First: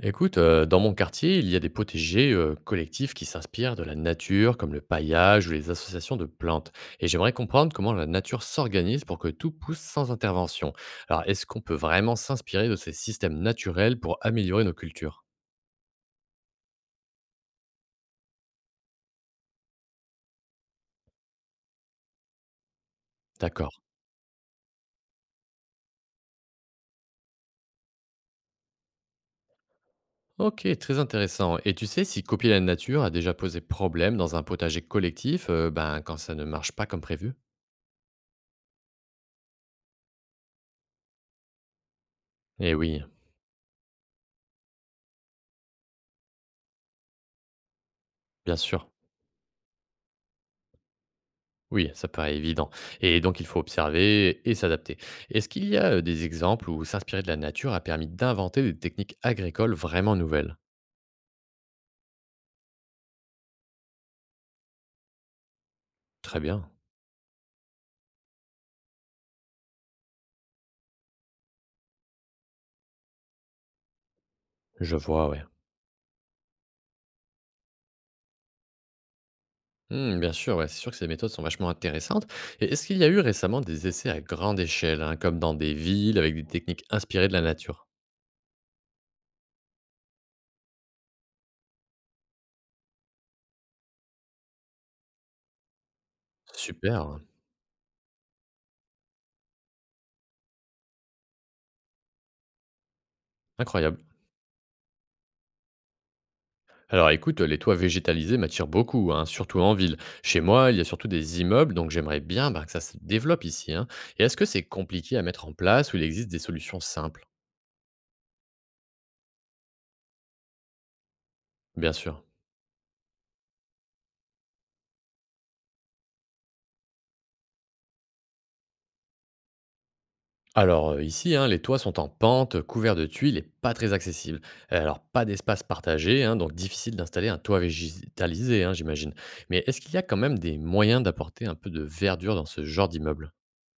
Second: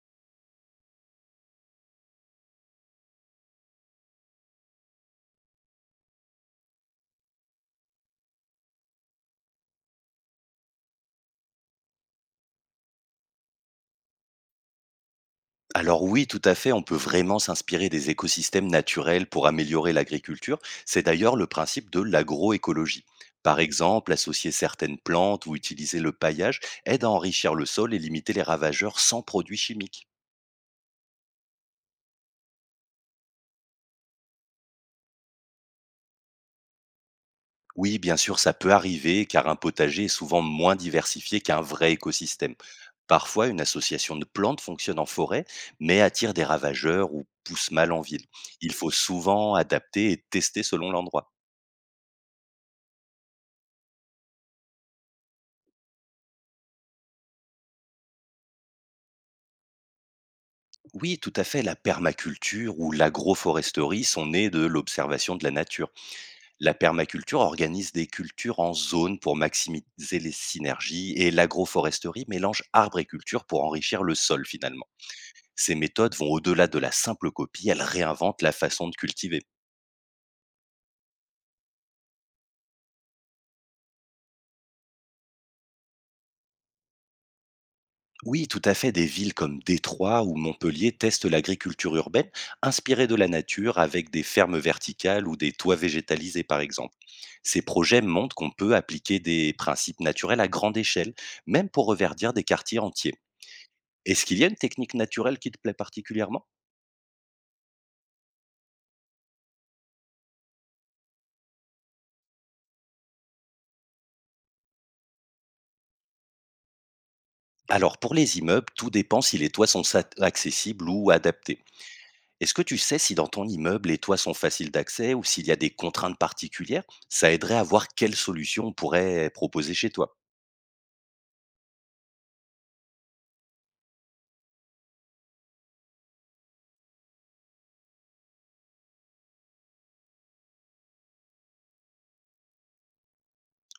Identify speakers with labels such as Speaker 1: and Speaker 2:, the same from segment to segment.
Speaker 1: Écoute, dans mon quartier, il y a des potagers, collectifs qui s'inspirent de la nature, comme le paillage ou les associations de plantes. Et j'aimerais comprendre comment la nature s'organise pour que tout pousse sans intervention. Alors, est-ce qu'on peut vraiment s'inspirer de ces systèmes naturels pour améliorer nos cultures?
Speaker 2: Alors oui, tout à fait, on peut vraiment s'inspirer des écosystèmes naturels pour améliorer l'agriculture. C'est d'ailleurs le principe de l'agroécologie. Par
Speaker 1: D'accord.
Speaker 2: exemple, associer certaines plantes ou utiliser le paillage aide à enrichir le sol et limiter les ravageurs sans produits chimiques.
Speaker 1: Ok, très intéressant. Et tu sais si copier la nature a déjà posé problème dans un potager collectif, ben, quand ça ne marche pas comme prévu?
Speaker 2: Oui, bien sûr, ça peut arriver car un potager est souvent moins diversifié qu'un vrai écosystème.
Speaker 1: Eh oui,
Speaker 2: Parfois, une association de plantes fonctionne en forêt, mais attire des ravageurs ou pousse mal en ville.
Speaker 1: bien
Speaker 2: Il
Speaker 1: sûr.
Speaker 2: faut souvent adapter et tester selon l'endroit.
Speaker 1: Oui, ça paraît évident. Et donc, il faut observer et s'adapter. Est-ce qu'il y a des exemples où s'inspirer de la nature a permis d'inventer des techniques agricoles vraiment nouvelles?
Speaker 2: Oui, tout à fait. La permaculture ou l'agroforesterie sont nés de l'observation de la nature.
Speaker 1: Très bien,
Speaker 2: La permaculture organise des cultures en zone pour maximiser les synergies et l'agroforesterie mélange arbres et cultures pour enrichir le sol finalement.
Speaker 1: je vois, ouais.
Speaker 2: Ces méthodes vont au-delà de la simple copie, elles réinventent la façon de cultiver.
Speaker 1: Hmm, bien sûr, ouais, c'est sûr que ces méthodes sont vachement intéressantes. Et est-ce qu'il y a eu récemment des essais à grande échelle, hein, comme dans des villes avec des techniques inspirées de la nature?
Speaker 2: Oui, tout à fait, des villes comme Détroit ou Montpellier testent l'agriculture urbaine, inspirée de la nature avec des fermes verticales ou des toits végétalisés par exemple.
Speaker 1: Super, hein,
Speaker 2: Ces projets montrent qu'on peut appliquer des principes naturels à grande échelle, même pour reverdir des quartiers entiers.
Speaker 1: incroyable.
Speaker 2: Est-ce qu'il y a une technique naturelle qui te plaît particulièrement?
Speaker 1: Alors écoute, les toits végétalisés m'attirent beaucoup, hein, surtout en ville. Chez moi, il y a surtout des immeubles, donc j'aimerais bien bah, que ça se développe ici, hein. Et est-ce que c'est compliqué à mettre en place ou il existe des solutions simples?
Speaker 2: Alors pour les immeubles, tout dépend si les toits sont accessibles ou adaptés.
Speaker 1: Bien sûr.
Speaker 2: Est-ce que tu sais si dans ton immeuble les toits sont faciles d'accès ou s'il y a des contraintes particulières? Ça aiderait à voir quelles solutions on pourrait proposer chez toi.
Speaker 1: Alors ici, hein, les toits sont en pente, couverts de tuiles et pas très accessibles. Alors pas d'espace partagé, hein, donc difficile d'installer un toit végétalisé, hein, j'imagine. Mais est-ce qu'il y a quand même des moyens d'apporter un peu de verdure dans ce genre d'immeuble?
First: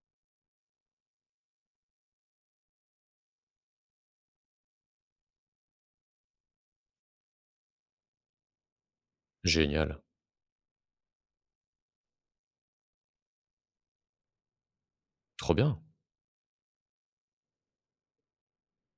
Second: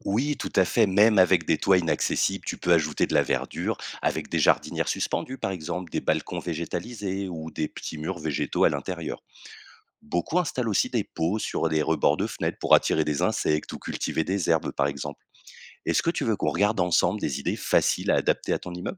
Speaker 2: Oui, tout à fait, même avec des toits inaccessibles, tu peux ajouter de la verdure avec des jardinières suspendues par exemple, des balcons végétalisés ou des petits murs végétaux à l'intérieur.
Speaker 1: Génial.
Speaker 2: Beaucoup installent aussi des pots sur des rebords de fenêtres pour attirer des insectes ou cultiver des herbes, par exemple.
Speaker 1: Trop bien.
Speaker 2: Est-ce que tu veux qu'on regarde ensemble des idées faciles à adapter à ton immeuble?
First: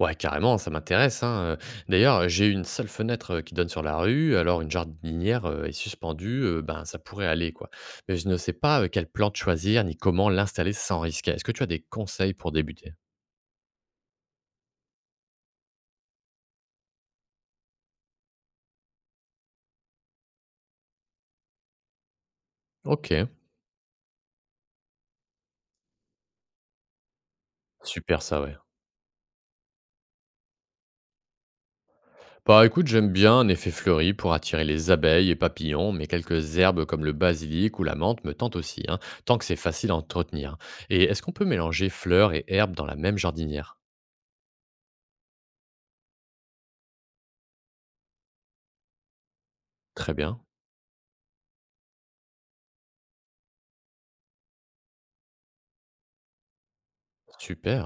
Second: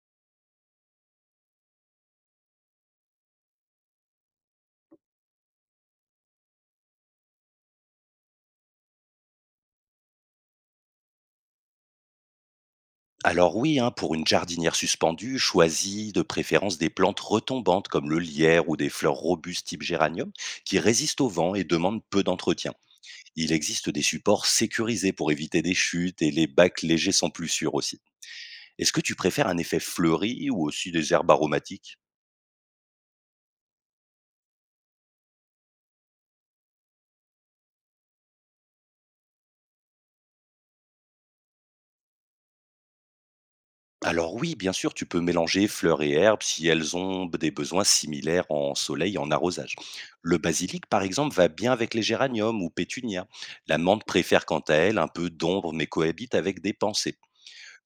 Speaker 1: Ouais, carrément, ça m'intéresse, hein. D'ailleurs, j'ai une seule fenêtre, qui donne sur la rue, alors une jardinière, est suspendue, ben, ça pourrait aller, quoi. Mais je ne sais pas, quelle plante choisir ni comment l'installer sans risquer. Est-ce que tu as des conseils pour débuter?
Speaker 2: Alors oui, hein, pour une jardinière suspendue, choisis de préférence des plantes retombantes comme le lierre ou des fleurs robustes type géranium qui résistent au vent et demandent peu d'entretien.
Speaker 1: OK,
Speaker 2: Il existe des supports sécurisés pour éviter des chutes et les bacs légers sont plus sûrs aussi.
Speaker 1: super ça, ouais.
Speaker 2: Est-ce que tu préfères un effet fleuri ou aussi des herbes aromatiques?
Speaker 1: Bah, écoute, j'aime bien un effet fleuri pour attirer les abeilles et papillons, mais quelques herbes comme le basilic ou la menthe me tentent aussi, hein, tant que c'est facile à entretenir. Et est-ce qu'on peut mélanger fleurs et herbes dans la même jardinière?
Speaker 2: Alors oui, bien sûr, tu peux mélanger fleurs et herbes si elles ont des besoins similaires en soleil et en arrosage.
Speaker 1: Très
Speaker 2: Le
Speaker 1: bien,
Speaker 2: basilic, par exemple, va bien avec les géraniums ou pétunias. La menthe préfère quant à elle un peu d'ombre mais cohabite avec des pensées.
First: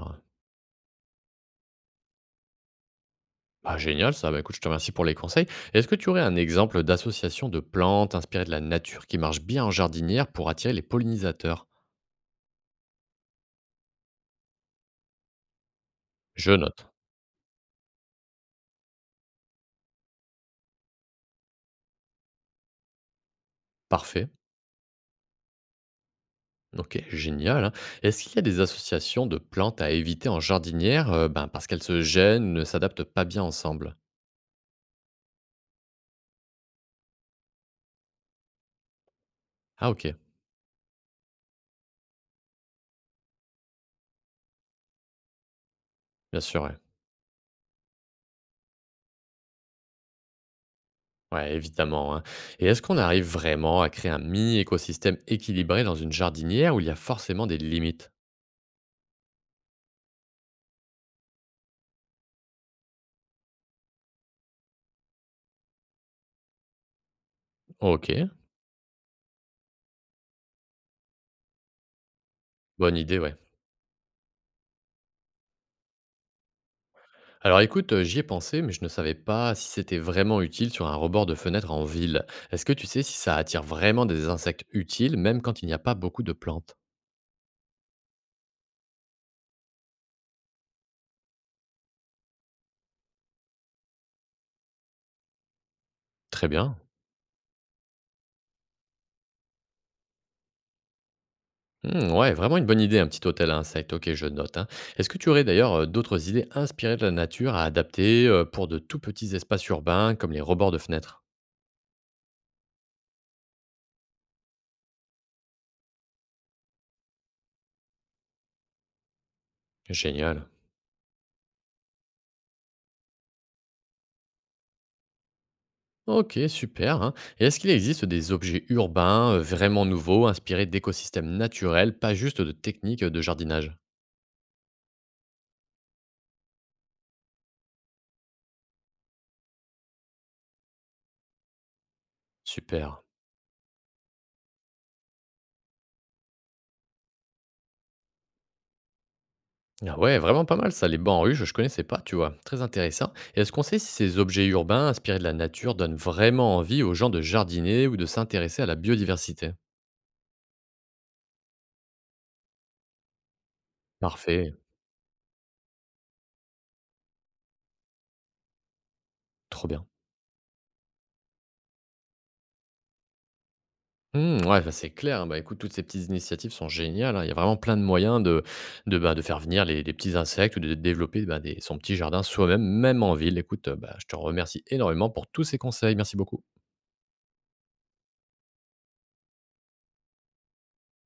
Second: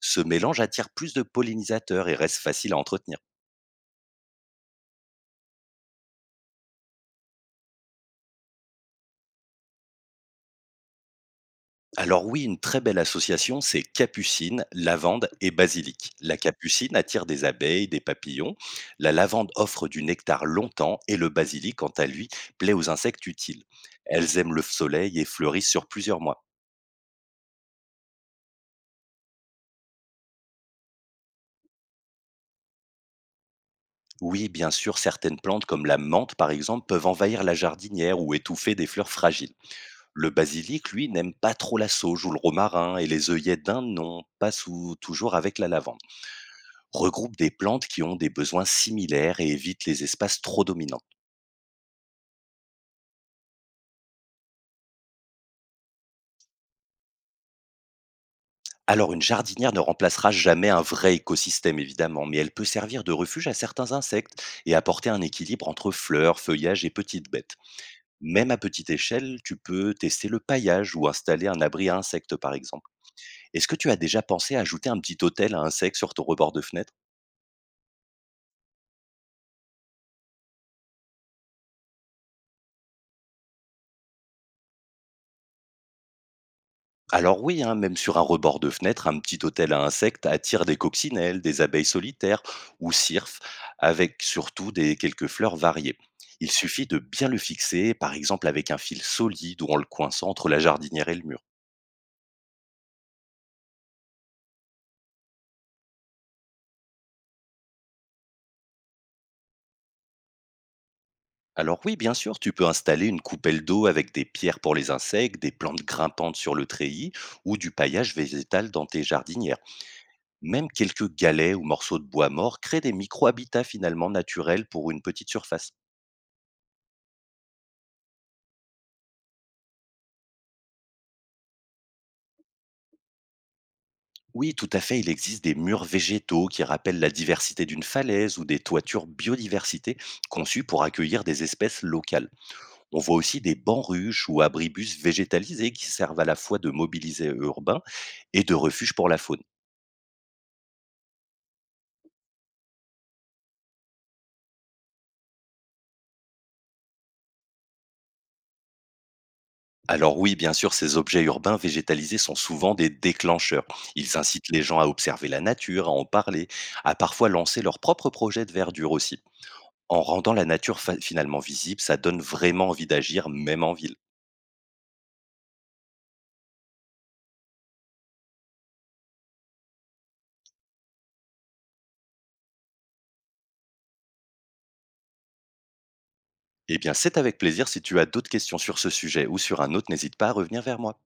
Speaker 2: Ce mélange attire plus de pollinisateurs et reste facile à entretenir.
Speaker 1: Ah, génial ça, bah, écoute, je te remercie pour les conseils. Est-ce que tu aurais un exemple d'association de plantes inspirées de la nature qui marche bien en jardinière pour attirer les pollinisateurs?
Speaker 2: Alors oui, une très belle association, c'est capucine, lavande et basilic. La
Speaker 1: Je note.
Speaker 2: capucine attire des abeilles, des papillons. La lavande offre du nectar longtemps et le basilic, quant à lui, plaît aux insectes utiles.
Speaker 1: Parfait.
Speaker 2: Elles aiment le soleil et fleurissent sur plusieurs mois.
Speaker 1: Ok, génial, hein. Est-ce qu'il y a des associations de plantes à éviter en jardinière ben, parce qu'elles se gênent, ne s'adaptent pas bien ensemble?
Speaker 2: Oui, bien sûr, certaines plantes comme la menthe, par exemple, peuvent envahir la jardinière ou étouffer des fleurs fragiles.
Speaker 1: Ah ok,
Speaker 2: Le basilic, lui, n'aime pas trop la sauge ou le romarin et les œillets d'Inde n'ont pas toujours avec la lavande.
Speaker 1: bien sûr, ouais.
Speaker 2: Regroupe des plantes qui ont des besoins similaires et évite les espaces trop dominants.
Speaker 1: Ouais, évidemment, hein. Et est-ce qu'on arrive vraiment à créer un mini-écosystème équilibré dans une jardinière où il y a forcément des limites?
Speaker 2: Alors une jardinière ne remplacera jamais un vrai écosystème évidemment, mais elle peut servir de refuge à certains insectes et apporter un équilibre entre fleurs, feuillages et petites bêtes.
Speaker 1: Ok,
Speaker 2: Même à petite échelle, tu peux tester le paillage ou installer un abri à insectes par exemple.
Speaker 1: bonne idée, ouais.
Speaker 2: Est-ce que tu as déjà pensé à ajouter un petit hôtel à insectes sur ton rebord de fenêtre?
Speaker 1: Alors écoute, j'y ai pensé, mais je ne savais pas si c'était vraiment utile sur un rebord de fenêtre en ville. Est-ce que tu sais si ça attire vraiment des insectes utiles, même quand il n'y a pas beaucoup de plantes?
Speaker 2: Alors oui, hein, même sur un rebord de fenêtre, un petit hôtel à insectes attire des coccinelles, des abeilles solitaires ou cirfes, avec surtout des quelques fleurs variées.
Speaker 1: Très
Speaker 2: Il
Speaker 1: bien.
Speaker 2: suffit de bien le fixer, par exemple avec un fil solide ou en le coinçant entre la jardinière et le mur.
Speaker 1: Mmh, ouais, vraiment une bonne idée, un petit hôtel à insectes. OK, je note, hein. Est-ce que tu aurais d'ailleurs, d'autres idées inspirées de la nature à adapter, pour de tout petits espaces urbains comme les rebords de fenêtres?
Speaker 2: Alors oui, bien sûr, tu peux installer une coupelle d'eau avec des pierres pour les insectes, des plantes grimpantes sur le treillis ou du paillage végétal dans tes jardinières.
Speaker 1: Génial.
Speaker 2: Même quelques galets ou morceaux de bois mort créent des micro-habitats finalement naturels pour une petite surface.
Speaker 1: OK, super, hein, et est-ce qu'il existe des objets urbains, vraiment nouveaux, inspirés d'écosystèmes naturels, pas juste de techniques, de jardinage?
Speaker 2: Oui, tout à fait, il existe des murs végétaux qui rappellent la diversité d'une falaise ou des toitures biodiversité conçues pour accueillir des espèces locales. On
Speaker 1: Super.
Speaker 2: voit aussi des bancs ruches ou abribus végétalisés qui servent à la fois de mobilisés urbains et de refuge pour la faune.
Speaker 1: Ah ouais, vraiment pas mal ça, les bancs en ruche, je connaissais pas, tu vois. Très intéressant. Et est-ce qu'on sait si ces objets urbains inspirés de la nature donnent vraiment envie aux gens de jardiner ou de s'intéresser à la biodiversité?
Speaker 2: Alors oui, bien sûr, ces objets urbains végétalisés sont souvent des déclencheurs. Ils incitent
Speaker 1: Parfait,
Speaker 2: les gens à observer la nature, à en parler, à parfois lancer leurs propres projets de verdure aussi.
Speaker 1: trop bien.
Speaker 2: En rendant la nature finalement visible, ça donne vraiment envie d'agir, même en ville.
Speaker 1: Hmm, ouais, bah c'est clair, hein. Bah, écoute, toutes ces petites initiatives sont géniales, hein. Il y a vraiment plein de moyens de, bah, de faire venir les petits insectes ou de développer bah, des- son petit jardin soi-même, même en ville. Écoute, bah, je te remercie énormément pour tous ces conseils. Merci beaucoup.
Speaker 2: Eh bien, c'est avec plaisir. Si tu as d'autres questions sur ce sujet ou sur un autre, n'hésite pas à revenir vers moi.